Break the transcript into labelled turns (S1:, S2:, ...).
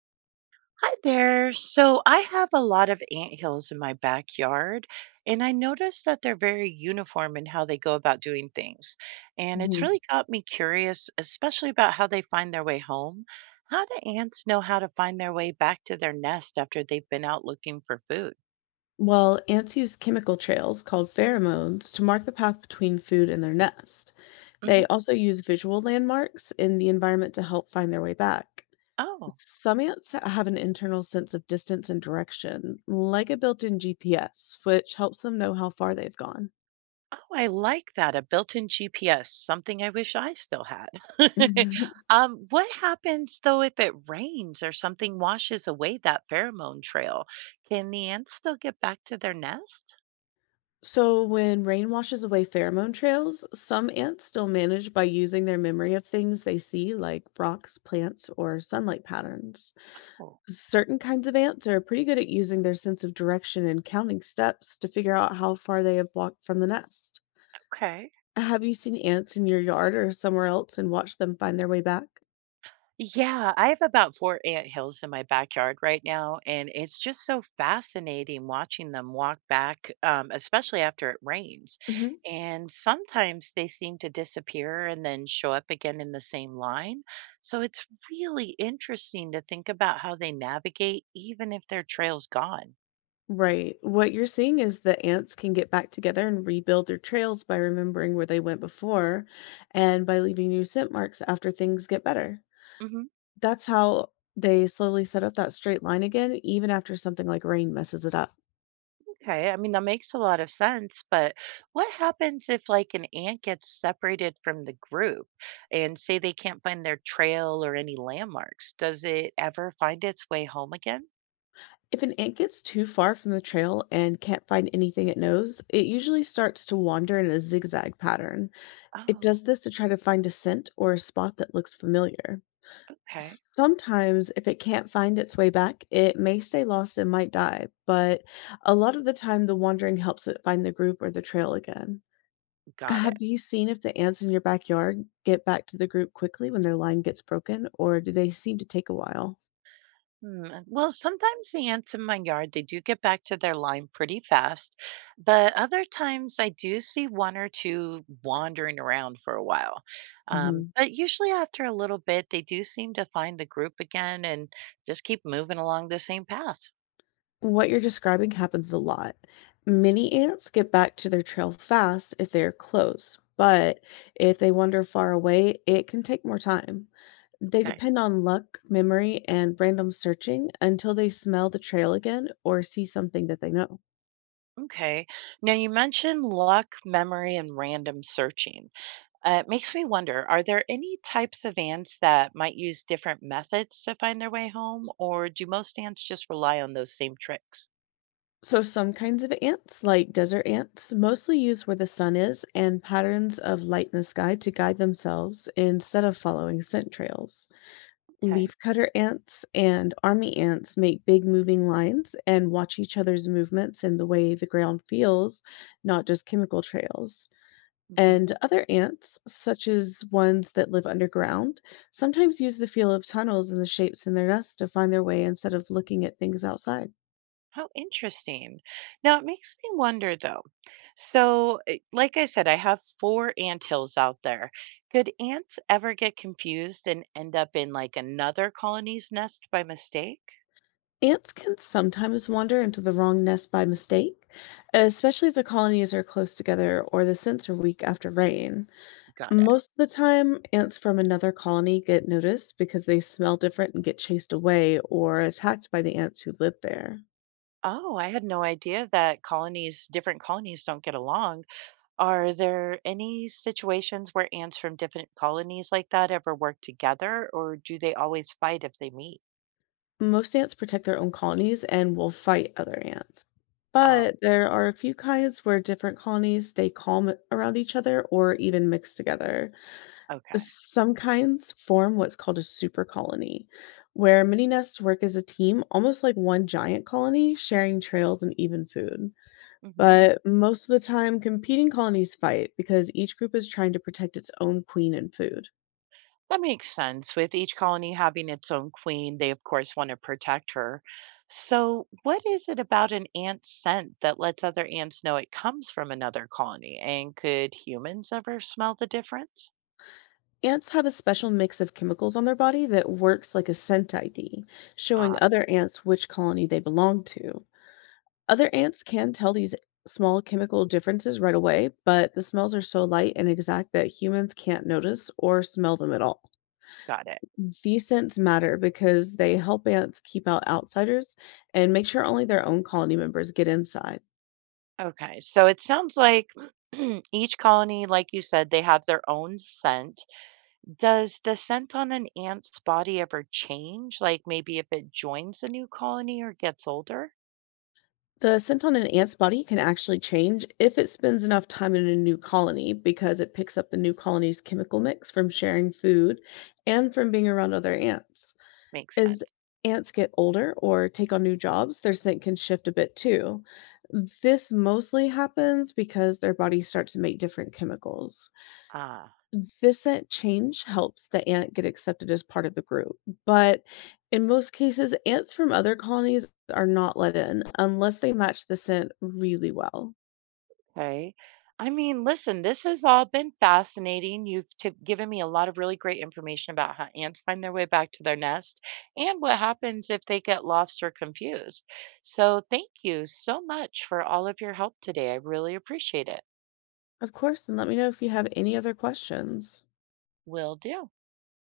S1: Hi there. So I have a lot of ant hills in my backyard, and I noticed that they're very uniform in how they go about doing things. And it's
S2: Mhm.
S1: really got me curious, especially about how they find their way home. How do ants know how to find their way back to their nest after they've been out looking for food?
S2: Well, ants use chemical trails called pheromones to mark the path between food and their nest.
S1: Hmm.
S2: They also use visual landmarks in the environment to help find their way back.
S1: Oh.
S2: Some ants have an internal sense of distance and direction, like a built in GPS, which helps them know how far they've gone.
S1: Oh, I like that, a built-in GPS, something I wish I still had. What happens though if it rains or something washes away that pheromone trail? Can the ants still get back to their nest?
S2: So, when rain washes away pheromone trails, some ants still manage by using their memory of things they see, like rocks, plants, or sunlight patterns.
S1: Oh,
S2: Certain kinds of ants are pretty good at using their sense of direction and counting steps to figure out how far they have walked from the nest.
S1: okay.
S2: Have you seen ants in your yard or somewhere else and watched them find their way back?
S1: Yeah, I have about 4 ant hills in my backyard right now, and it's just so fascinating watching them walk back, especially after it rains.
S2: Mhm.
S1: And sometimes they seem to disappear and then show up again in the same line. So it's really interesting to think about how they navigate, even if their trail's gone.
S2: Right. What you're seeing is that ants can get back together and rebuild their trails by remembering where they went before, and by leaving new scent marks after things get better.
S1: Mhm.
S2: That's how they slowly set up that straight line again, even after something like rain messes it up.
S1: Okay, I mean, that makes a lot of sense, but what happens if like an ant gets separated from the group and say they can't find their trail or any landmarks? Does it ever find its way home again?
S2: If an ant gets too far from the trail and can't find anything it knows, it usually starts to wander in a zigzag pattern. It
S1: Oh,
S2: does this to try to find a scent or a spot that looks familiar.
S1: okay.
S2: Sometimes if it can't find its way back, it may stay lost and might die, but a lot of the time the wandering helps it find the group or the trail again.
S1: Got it.
S2: Have you seen if the ants in your backyard get back to the group quickly when their line gets broken, or do they seem to take a while?
S1: Hmm, well, sometimes the ants in my yard, they do get back to their lime pretty fast, but other times I do see one or two wandering around for a while. Um,
S2: Mm-hmm.
S1: but usually after a little bit, they do seem to find the group again and just keep moving along the same path.
S2: What you're describing happens a lot. Many ants get back to their trail fast if they are close, but if they wander far away, it can take more time. They
S1: Okay.
S2: depend on luck, memory, and random searching until they smell the trail again or see something that they know.
S1: Okay. Now you mentioned luck, memory, and random searching. It makes me wonder, are there any types of ants that might use different methods to find their way home, or do most ants just rely on those same tricks?
S2: So, some kinds of ants, like desert ants, mostly use where the sun is and patterns of light in the sky to guide themselves instead of following scent trails.
S1: Okay.
S2: Leafcutter ants and army ants make big moving lines and watch each other's movements and the way the ground feels, not just chemical trails.
S1: Hmm.
S2: And other ants, such as ones that live underground, sometimes use the feel of tunnels and the shapes in their nests to find their way instead of looking at things outside.
S1: How interesting. Now, it makes me wonder though. So, like I said, I have 4 ant hills out there. Could ants ever get confused and end up in like another colony's nest by mistake?
S2: Ants can sometimes wander into the wrong nest by mistake, especially if the colonies are close together or the scents are weak after rain.
S1: Got it.
S2: Most of the time, ants from another colony get noticed because they smell different and get chased away or attacked by the ants who live there.
S1: Oh, I had no idea that colonies, different colonies don't get along. Are there any situations where ants from different colonies like that ever work together, or do they always fight if they meet?
S2: Most ants protect their own colonies and will fight other ants.
S1: Oh,
S2: But there are a few kinds where different colonies stay calm around each other or even mix together.
S1: okay.
S2: Some kinds form what's called a super colony, where many nests work as a team, almost like one giant colony, sharing trails and even food.
S1: Hmm.
S2: But most of the time, competing colonies fight because each group is trying to protect its own queen and food.
S1: That makes sense. With each colony having its own queen, they of course want to protect her. So, what is it about an ant's scent that lets other ants know it comes from another colony? And could humans ever smell the difference?
S2: Ants have a special mix of chemicals on their body that works like a scent ID,
S1: Ah,
S2: showing other ants which colony they belong to. Other ants can tell these small chemical differences right away, but the smells are so light and exact that humans can't notice or smell them at all.
S1: got it.
S2: These scents matter because they help ants keep out outsiders and make sure only their own colony members get inside.
S1: Okay. So, it sounds like each colony, like you said, they have their own scent. Does the scent on an ant's body ever change? Like maybe if it joins a new colony or gets older?
S2: The scent on an ant's body can actually change if it spends enough time in a new colony because it picks up the new colony's chemical mix from sharing food and from being around other ants.
S1: Makes
S2: As
S1: sense.
S2: ants get older or take on new jobs, their scent can shift a bit too. This mostly happens because their bodies start to make different chemicals.
S1: Ah,
S2: Recent change helps the ant get accepted as part of the group, but in most cases, ants from other colonies are not let in unless they match the scent really well.
S1: okay. I mean, listen, this has all been fascinating. You've given me a lot of really great information about how ants find their way back to their nest and what happens if they get lost or confused. So, thank you so much for all of your help today. I really appreciate it.
S2: Of course, and let me know if you have any other questions.
S1: Will do.